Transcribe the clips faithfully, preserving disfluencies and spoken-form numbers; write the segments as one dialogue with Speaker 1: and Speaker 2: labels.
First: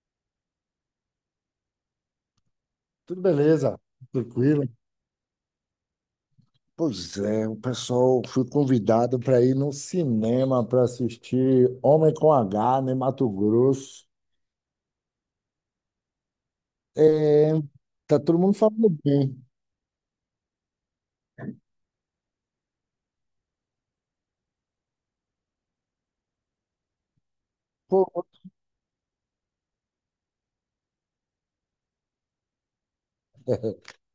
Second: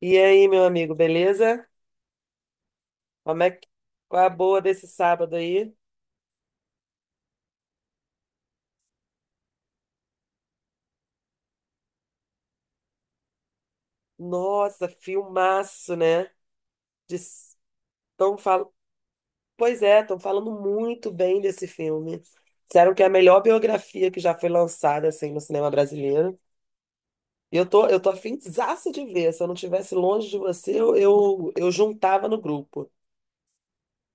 Speaker 1: E aí, meu amigo, beleza?
Speaker 2: Tudo
Speaker 1: Como é que...
Speaker 2: beleza?
Speaker 1: Qual é a boa
Speaker 2: Tranquilo?
Speaker 1: desse sábado aí?
Speaker 2: Pois é, o pessoal fui convidado para ir no cinema para assistir Homem com H, né, Mato Grosso.
Speaker 1: Nossa, filmaço, né?
Speaker 2: É,
Speaker 1: Diz-
Speaker 2: tá
Speaker 1: Tão
Speaker 2: todo mundo
Speaker 1: fal...
Speaker 2: falando bem.
Speaker 1: Pois é, estão falando muito bem desse filme. Disseram que é a melhor biografia que já foi lançada assim no cinema brasileiro. E eu tô, eu
Speaker 2: Pô,
Speaker 1: tô afinzaça de ver. Se eu não estivesse longe de você, eu, eu, eu juntava no grupo.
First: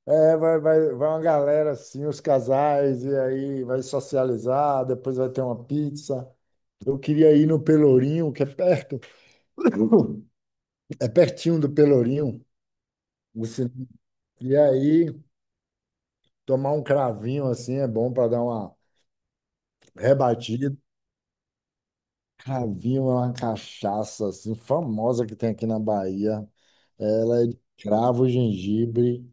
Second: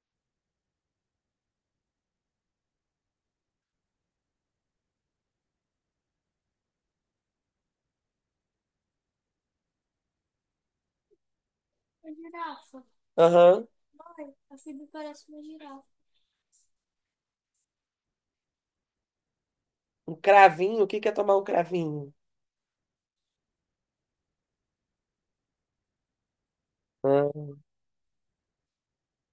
Speaker 2: é, vai, vai, vai uma galera assim, os casais, e aí vai socializar, depois vai ter uma pizza. Eu queria ir no Pelourinho, que é perto. É pertinho do Pelourinho, o
Speaker 1: Aham.
Speaker 2: cinema. E aí, tomar um cravinho assim é bom para dar uma
Speaker 1: Um
Speaker 2: rebatida.
Speaker 1: cravinho? O que que é tomar um cravinho?
Speaker 2: Cravinho é uma cachaça assim, famosa que tem aqui na Bahia. Ela é
Speaker 1: Ah,
Speaker 2: de cravo, gengibre,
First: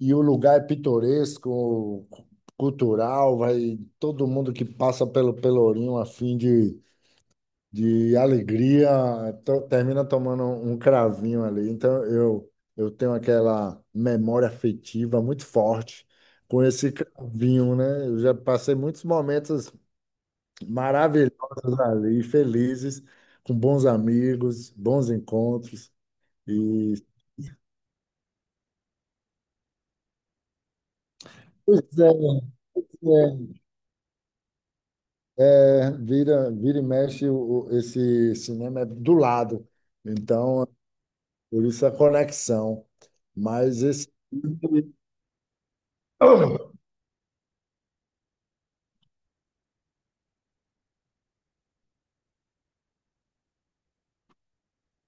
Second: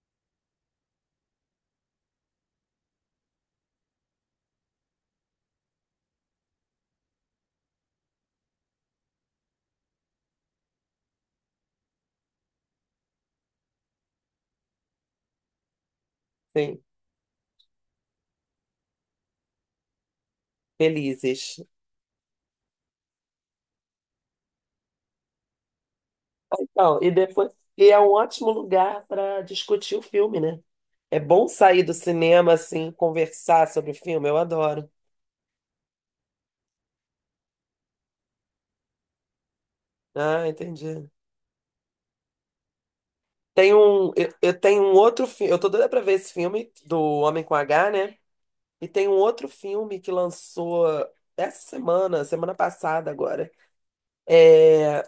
Speaker 2: e o lugar é pitoresco, cultural, vai todo mundo que passa pelo Pelourinho a fim de, de alegria, to- termina tomando um cravinho ali. Então eu, eu tenho aquela memória afetiva muito forte com
Speaker 1: sim.
Speaker 2: esse cravinho, né? Eu já passei muitos momentos
Speaker 1: Felizes.
Speaker 2: maravilhosas ali, felizes, com bons amigos, bons encontros. E,
Speaker 1: Então, e depois, e é um ótimo lugar para discutir o filme, né? É bom
Speaker 2: pois
Speaker 1: sair do
Speaker 2: é,
Speaker 1: cinema assim, conversar sobre o filme, eu adoro.
Speaker 2: é, é, vira, vira e mexe, o, o- esse cinema é do lado.
Speaker 1: Ah,
Speaker 2: Então,
Speaker 1: entendi.
Speaker 2: por isso a conexão.
Speaker 1: Tem
Speaker 2: Mas esse.
Speaker 1: um, eu, eu tenho um outro filme, eu tô doida pra ver esse filme do Homem com H, né? E tem um outro filme que lançou essa semana, semana passada agora. É,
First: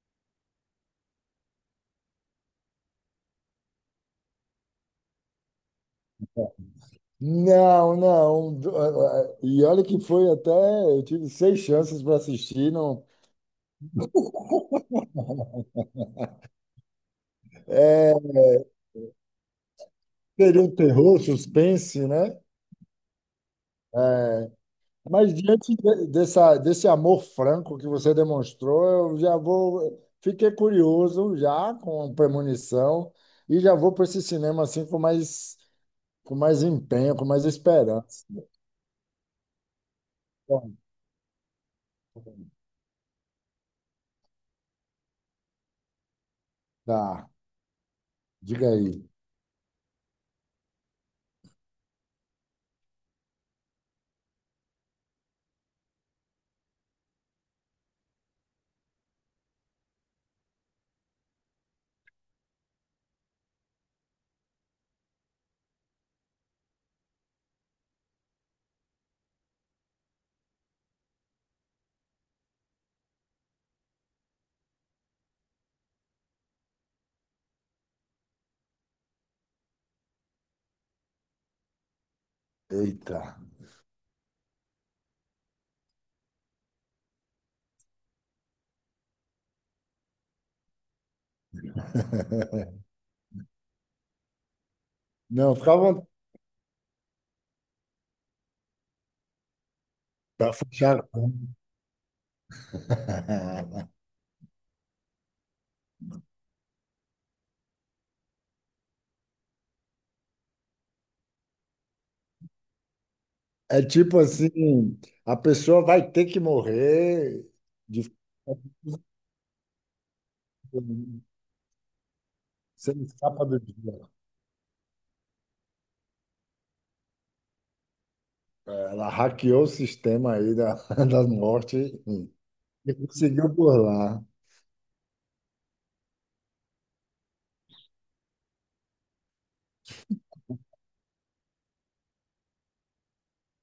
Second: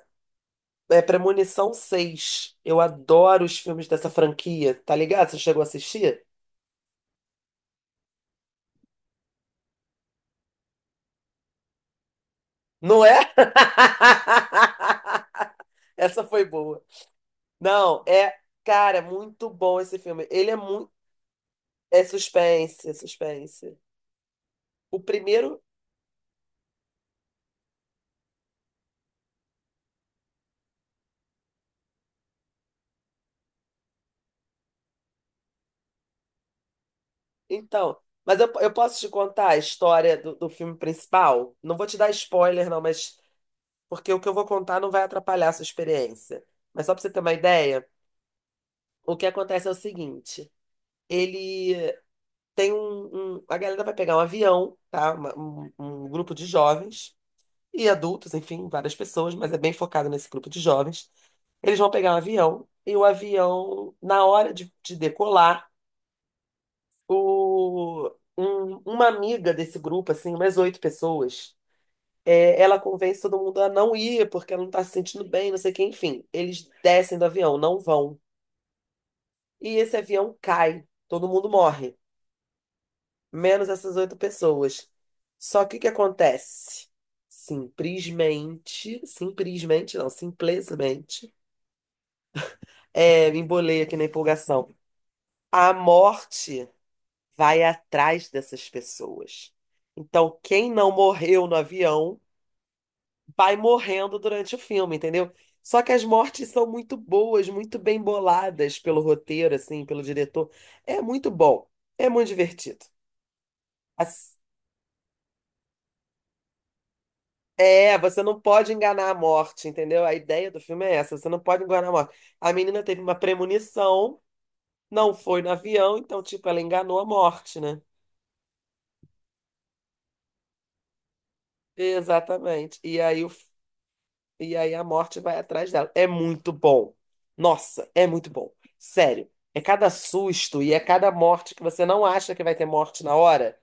Speaker 1: é Premonição seis. Eu adoro os filmes dessa franquia, tá ligado? Você chegou a assistir?
Speaker 2: Não, não. do- ah, ah, E olha que foi até. Eu tive seis chances para assistir.
Speaker 1: Não
Speaker 2: Não,
Speaker 1: é? Essa foi boa. Não,
Speaker 2: é,
Speaker 1: é, cara, muito bom esse filme. Ele é
Speaker 2: seria um
Speaker 1: muito.
Speaker 2: terror,
Speaker 1: É
Speaker 2: suspense, né?
Speaker 1: suspense, é suspense.
Speaker 2: É,
Speaker 1: O
Speaker 2: mas
Speaker 1: primeiro.
Speaker 2: diante de- dessa, desse amor franco que você demonstrou, eu já vou. Fiquei curioso já com premonição e já vou para esse cinema assim com mais, com mais empenho, com mais
Speaker 1: Então,
Speaker 2: esperança.
Speaker 1: mas eu, eu posso te contar a história do, do
Speaker 2: Bom.
Speaker 1: filme principal? Não vou te dar spoiler, não, mas porque o que eu vou contar não vai atrapalhar a sua experiência. Mas só para você ter
Speaker 2: Tá,
Speaker 1: uma ideia,
Speaker 2: diga aí.
Speaker 1: o que acontece é o seguinte: ele tem um, um- a galera vai pegar um avião, tá? Uma- um, um grupo de jovens e adultos, enfim, várias pessoas, mas é bem focado nesse grupo de jovens. Eles vão pegar um avião e o avião, na hora de, de decolar, o, um- uma amiga desse grupo, assim, umas oito pessoas, é, ela convence todo mundo a não ir porque ela não tá se sentindo bem, não sei o que, enfim. Eles descem do avião, não vão. E esse avião cai, todo mundo morre,
Speaker 2: Eita.
Speaker 1: menos essas oito pessoas. Só que o que acontece? Simplesmente, simplesmente não, simplesmente, é, me embolei aqui na empolgação.
Speaker 2: Não, fica
Speaker 1: A
Speaker 2: à vontade.
Speaker 1: morte vai atrás dessas pessoas. Então,
Speaker 2: Pra
Speaker 1: quem não
Speaker 2: fechar a
Speaker 1: morreu no
Speaker 2: conta.
Speaker 1: avião vai morrendo durante o filme, entendeu? Só que as mortes são muito boas, muito bem boladas pelo roteiro, assim, pelo diretor. É muito bom, é muito divertido.
Speaker 2: É tipo
Speaker 1: Assim,
Speaker 2: assim, a pessoa vai ter que morrer
Speaker 1: é,
Speaker 2: de...
Speaker 1: você não pode enganar a morte, entendeu? A ideia do filme é essa, você não pode enganar a morte. A menina
Speaker 2: você
Speaker 1: teve
Speaker 2: não
Speaker 1: uma
Speaker 2: escapa do dia.
Speaker 1: premonição, não foi no avião, então, tipo, ela enganou a morte, né?
Speaker 2: Ela hackeou o sistema aí da, da morte
Speaker 1: Exatamente.
Speaker 2: e
Speaker 1: E aí, o,
Speaker 2: conseguiu burlar.
Speaker 1: e aí a morte vai atrás dela. É muito bom. Nossa, é muito bom. Sério. É cada susto e é cada morte que você não acha que vai ter morte na hora,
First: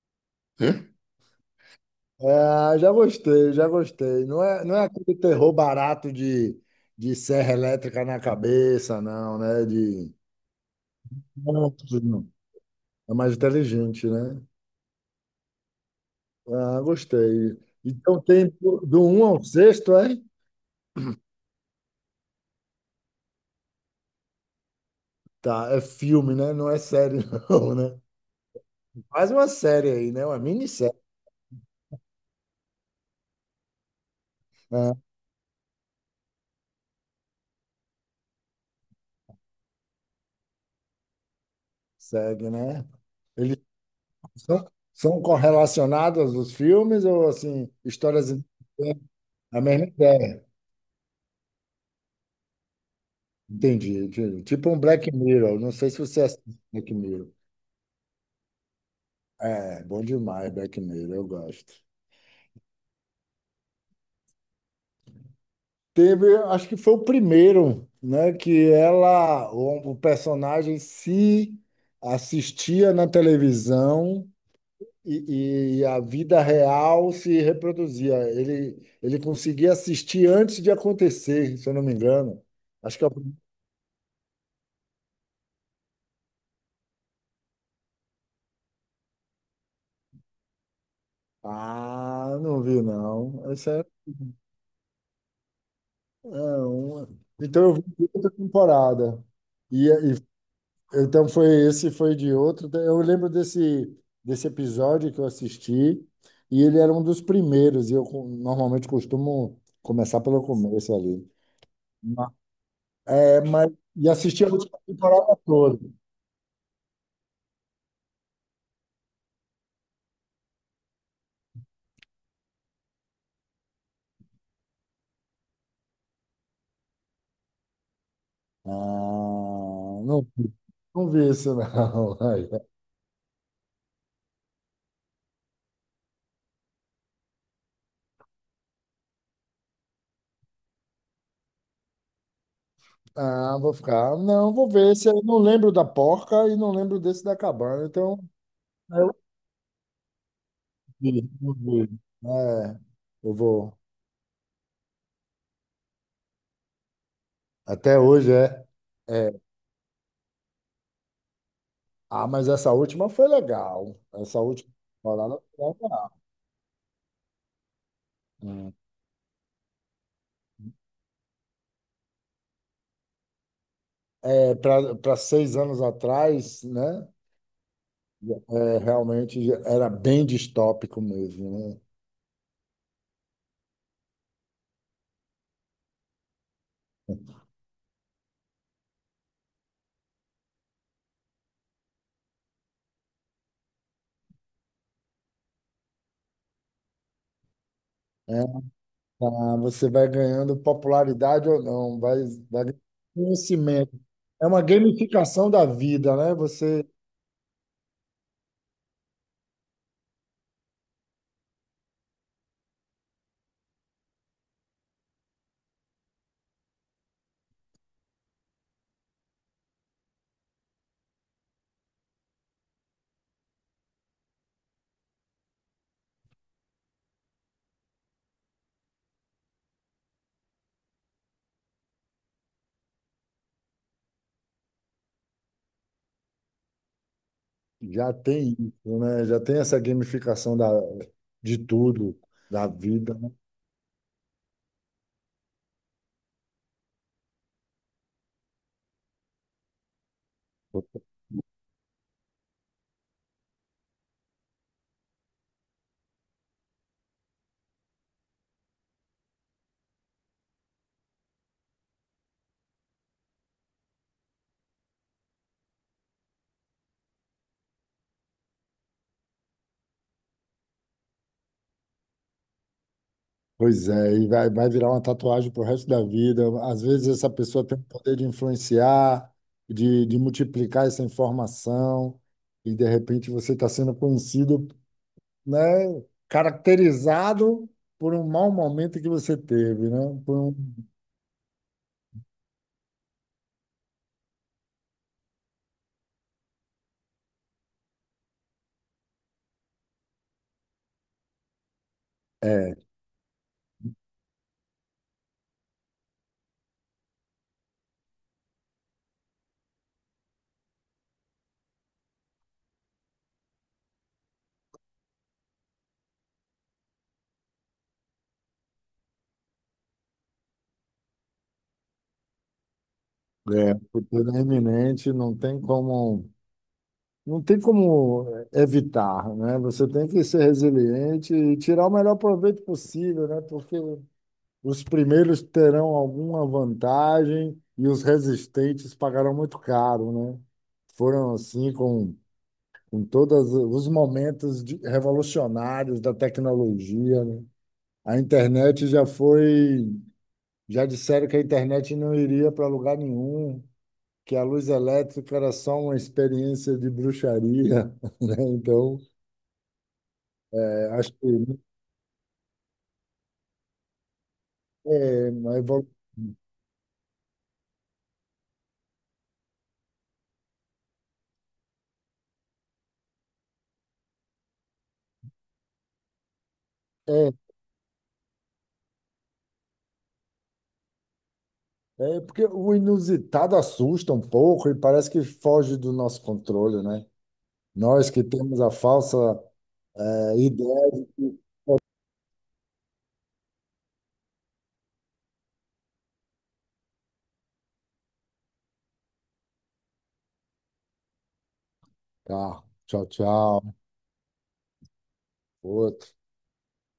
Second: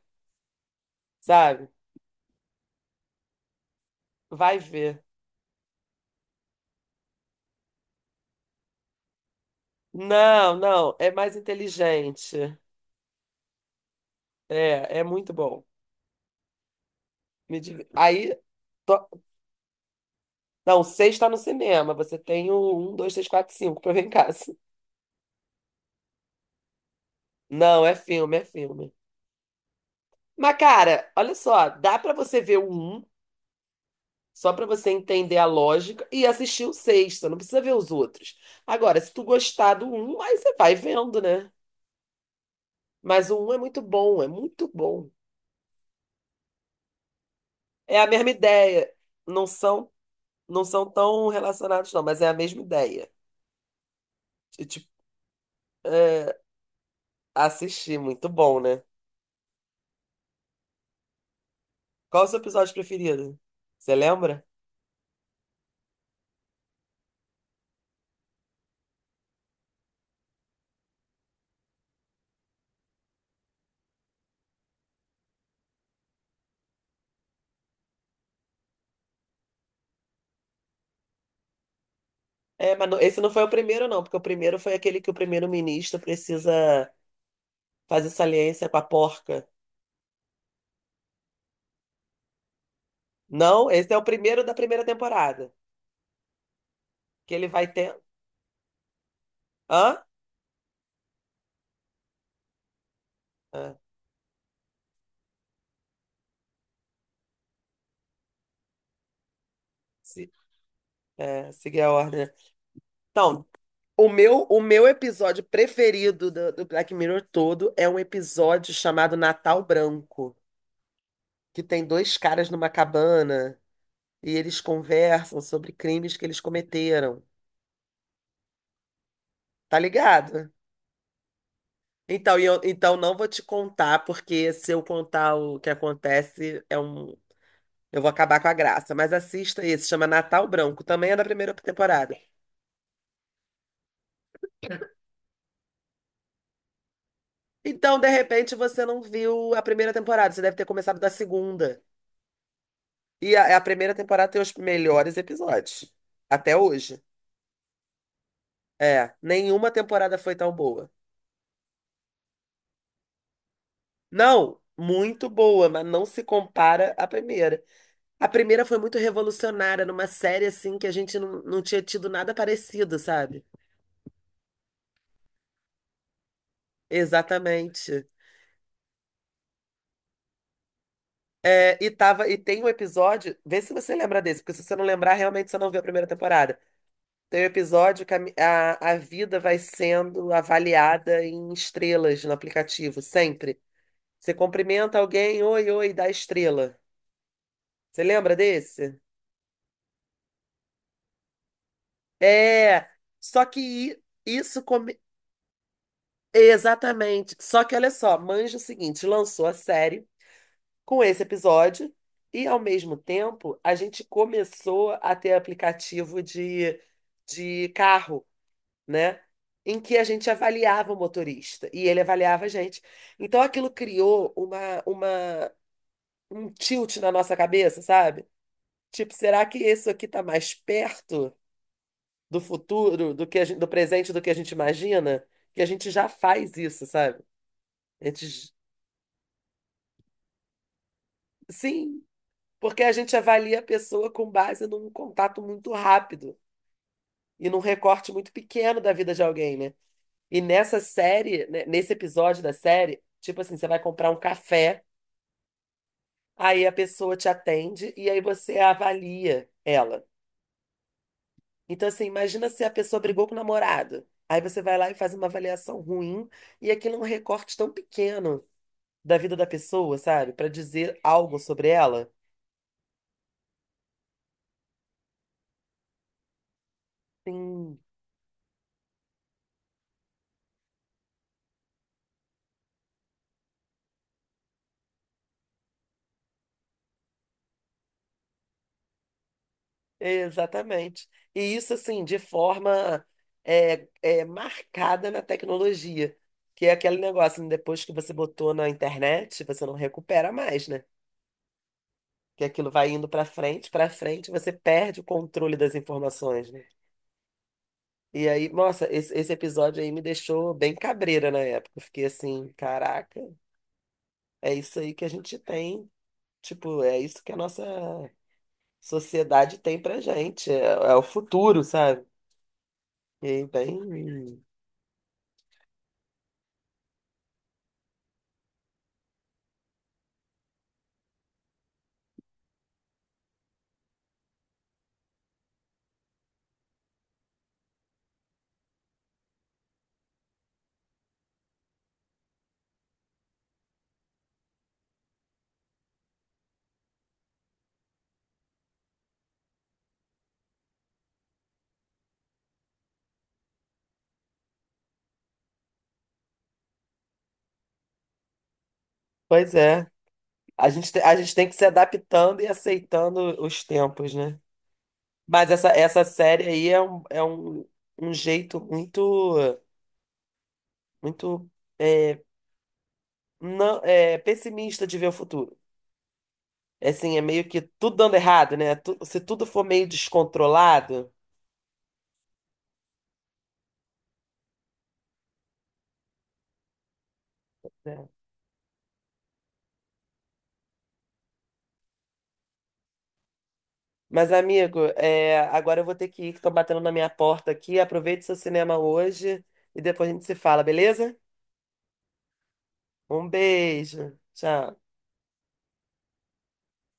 Speaker 1: sabe?
Speaker 2: É, já gostei, já gostei. Não
Speaker 1: Vai
Speaker 2: é, não é
Speaker 1: ver.
Speaker 2: aquele terror barato de, de serra elétrica na cabeça, não, né? De...
Speaker 1: Não, não, é mais
Speaker 2: Não, não.
Speaker 1: inteligente.
Speaker 2: É mais inteligente, né?
Speaker 1: É, é muito bom.
Speaker 2: Ah, gostei.
Speaker 1: Me div-
Speaker 2: Então
Speaker 1: Aí.
Speaker 2: tem do do
Speaker 1: tô-
Speaker 2: um ao sexto, é?
Speaker 1: Não, seis tá no cinema. Você tem o um, dois, três, quatro, cinco pra ver em casa.
Speaker 2: Tá, é filme, né? Não é série, não,
Speaker 1: Não, é
Speaker 2: né?
Speaker 1: filme, é filme.
Speaker 2: Faz uma série aí, né? Uma
Speaker 1: Mas,
Speaker 2: minissérie.
Speaker 1: cara, olha só, dá pra você ver o um, só pra você
Speaker 2: Ah,
Speaker 1: entender a lógica, e assistir o seis. Você não precisa ver os outros. Agora, se tu gostar do um, aí você vai vendo, né?
Speaker 2: segue, né?
Speaker 1: Mas o um é
Speaker 2: Ele
Speaker 1: muito bom, é muito
Speaker 2: São,
Speaker 1: bom.
Speaker 2: são correlacionadas os filmes ou assim,
Speaker 1: É a mesma
Speaker 2: histórias
Speaker 1: ideia.
Speaker 2: independentes?
Speaker 1: Não
Speaker 2: A mesma
Speaker 1: são,
Speaker 2: ideia?
Speaker 1: não são tão relacionados, não, mas é a mesma ideia.
Speaker 2: Entendi, entendi.
Speaker 1: Eu,
Speaker 2: Tipo um
Speaker 1: Tipo,
Speaker 2: Black Mirror. Não sei se você
Speaker 1: é,
Speaker 2: assiste Black Mirror.
Speaker 1: assistir, muito bom, né?
Speaker 2: É, bom demais, Black Mirror, eu gosto.
Speaker 1: Qual é o seu episódio preferido? Você lembra?
Speaker 2: Teve, acho que foi o primeiro, né, que ela, o, o personagem se assistia na televisão e, e a vida real se reproduzia. Ele, ele conseguia assistir antes de acontecer, se eu não me engano.
Speaker 1: É, mas
Speaker 2: Acho
Speaker 1: não-
Speaker 2: que é o...
Speaker 1: esse não foi o primeiro, não, porque o primeiro foi aquele que o primeiro-ministro precisa fazer saliência com a porca.
Speaker 2: Ah, não vi não.
Speaker 1: Não,
Speaker 2: Essa é,
Speaker 1: esse é o primeiro da primeira temporada.
Speaker 2: é uma...
Speaker 1: Que ele
Speaker 2: Então
Speaker 1: vai
Speaker 2: eu vi
Speaker 1: ter.
Speaker 2: de outra temporada. E,
Speaker 1: Hã?
Speaker 2: e- então foi esse, foi de outro. Eu lembro
Speaker 1: Ah,
Speaker 2: desse, desse episódio que eu assisti e ele era um dos primeiros. E eu co- normalmente costumo começar
Speaker 1: se...
Speaker 2: pelo começo ali.
Speaker 1: é, seguir a ordem, né?
Speaker 2: Ma- É,
Speaker 1: Então,
Speaker 2: mas e
Speaker 1: o meu,
Speaker 2: assisti a
Speaker 1: o
Speaker 2: última
Speaker 1: meu
Speaker 2: temporada
Speaker 1: episódio
Speaker 2: toda.
Speaker 1: preferido do, do Black Mirror todo é um episódio chamado Natal Branco, que tem dois caras numa cabana e eles conversam sobre crimes que eles cometeram.
Speaker 2: Ah,
Speaker 1: Tá
Speaker 2: não,
Speaker 1: ligado?
Speaker 2: vi- não vi isso não.
Speaker 1: Então, e eu- então não vou te contar, porque se eu contar o que acontece, é um, eu vou acabar com a graça. Mas assista esse, chama Natal Branco, também é da primeira temporada.
Speaker 2: Ah, vou ficar. Não, vou ver se eu não lembro da porca e não lembro desse da cabana.
Speaker 1: Então, de
Speaker 2: Então
Speaker 1: repente, você não
Speaker 2: Eu
Speaker 1: viu a primeira temporada, você deve ter começado da
Speaker 2: vi, eu
Speaker 1: segunda.
Speaker 2: vi. É, eu
Speaker 1: E a, a
Speaker 2: vou.
Speaker 1: primeira temporada tem os melhores episódios, até hoje.
Speaker 2: Até hoje é,
Speaker 1: É,
Speaker 2: é.
Speaker 1: nenhuma temporada foi tão boa.
Speaker 2: Ah, mas essa última foi legal. Essa
Speaker 1: Não,
Speaker 2: última
Speaker 1: muito
Speaker 2: temporada foi
Speaker 1: boa, mas não
Speaker 2: legal.
Speaker 1: se compara à primeira. A primeira
Speaker 2: Hum.
Speaker 1: foi muito revolucionária, numa série assim que a gente não, não tinha tido nada parecido, sabe?
Speaker 2: É, para seis anos atrás, né?
Speaker 1: Exatamente.
Speaker 2: É, realmente era bem distópico
Speaker 1: É,
Speaker 2: mesmo,
Speaker 1: e, tava, e tem um episódio, vê se você lembra desse, porque se você não lembrar, realmente você não viu a primeira temporada. Tem um episódio que a, mi- a, a vida vai sendo avaliada em estrelas no aplicativo, sempre. Você cumprimenta alguém, oi, oi, dá estrela. Você lembra
Speaker 2: né? É,
Speaker 1: desse?
Speaker 2: tá, você vai ganhando popularidade ou não, vai, vai ganhando
Speaker 1: É, só que
Speaker 2: conhecimento.
Speaker 1: i-
Speaker 2: É uma
Speaker 1: isso... Come...
Speaker 2: gamificação da vida, né? Você
Speaker 1: exatamente. Só que olha só, manja o seguinte, lançou a série com esse episódio e, ao mesmo tempo, a gente começou a ter aplicativo de, de carro, né? Em que a gente avaliava o motorista e ele avaliava a gente. Então aquilo criou uma, uma, um tilt na nossa cabeça, sabe? Tipo, será que isso aqui tá mais perto do futuro, do que a gente- do presente, do que a gente imagina? Que a gente já faz isso, sabe? A
Speaker 2: já
Speaker 1: gente,
Speaker 2: tem isso, né? Já tem essa gamificação da, de
Speaker 1: sim,
Speaker 2: tudo, da
Speaker 1: porque a
Speaker 2: vida,
Speaker 1: gente
Speaker 2: né?
Speaker 1: avalia a pessoa com base num contato muito rápido e num recorte muito pequeno da vida de alguém, né? E nessa série, né, nesse episódio da série, tipo assim, você vai comprar um café, aí a pessoa te atende e aí você avalia ela. Então, assim, imagina se a pessoa brigou com o namorado. Aí você vai lá e faz uma avaliação ruim, e aquilo é um recorte tão pequeno da vida da pessoa, sabe? Pra dizer algo sobre ela.
Speaker 2: Pois é, e vai, vai virar uma tatuagem pro resto da vida. Às vezes essa pessoa tem
Speaker 1: Sim.
Speaker 2: o poder de influenciar, de, de multiplicar essa informação, e de repente você está sendo conhecido, né? Caracterizado por um mau momento que você teve, né? Por um,
Speaker 1: Exatamente. E isso, assim, de forma é, é, marcada na tecnologia, que é aquele negócio, né, depois que você botou na internet, você não recupera mais, né? Que aquilo
Speaker 2: é,
Speaker 1: vai indo para frente, para frente, você perde o controle das informações, né? E aí, nossa, esse, esse episódio aí me deixou bem cabreira na época. Eu fiquei assim, caraca, é isso aí que a gente tem, tipo, é isso que a nossa sociedade tem pra gente, é, é o futuro, sabe? E aí,
Speaker 2: é, por tudo é
Speaker 1: bem.
Speaker 2: iminente, não tem como. Não tem como evitar, né? Você tem que ser resiliente e tirar o melhor proveito possível, né? Porque os primeiros terão alguma vantagem e os resistentes pagarão muito caro, né? Foram assim com, com todos os momentos de- revolucionários da tecnologia, né? A internet já foi, já disseram que a internet não iria para lugar nenhum, que a luz elétrica era só uma experiência de bruxaria, né? Então,
Speaker 1: Pois é. A
Speaker 2: é,
Speaker 1: gente, te-
Speaker 2: acho
Speaker 1: a
Speaker 2: que
Speaker 1: gente tem que se adaptando e aceitando os tempos, né?
Speaker 2: é,
Speaker 1: Mas
Speaker 2: uma
Speaker 1: essa,
Speaker 2: evolu-
Speaker 1: essa série aí é um, é um, um jeito muito, muito é, não, é, pessimista de ver o futuro. É assim, é
Speaker 2: é,
Speaker 1: meio que tudo dando errado, né? Tu- se tudo for meio descontrolado,
Speaker 2: é porque o inusitado assusta um pouco e parece que foge do nosso controle, né?
Speaker 1: né?
Speaker 2: Nós que temos a falsa, é, ideia de que,
Speaker 1: Mas, amigo, é, agora eu vou ter que ir, que estão batendo na minha porta aqui. Aproveite seu cinema hoje e depois a gente se fala, beleza?
Speaker 2: tá, tchau,
Speaker 1: Um
Speaker 2: tchau,
Speaker 1: beijo. Tchau.
Speaker 2: outro.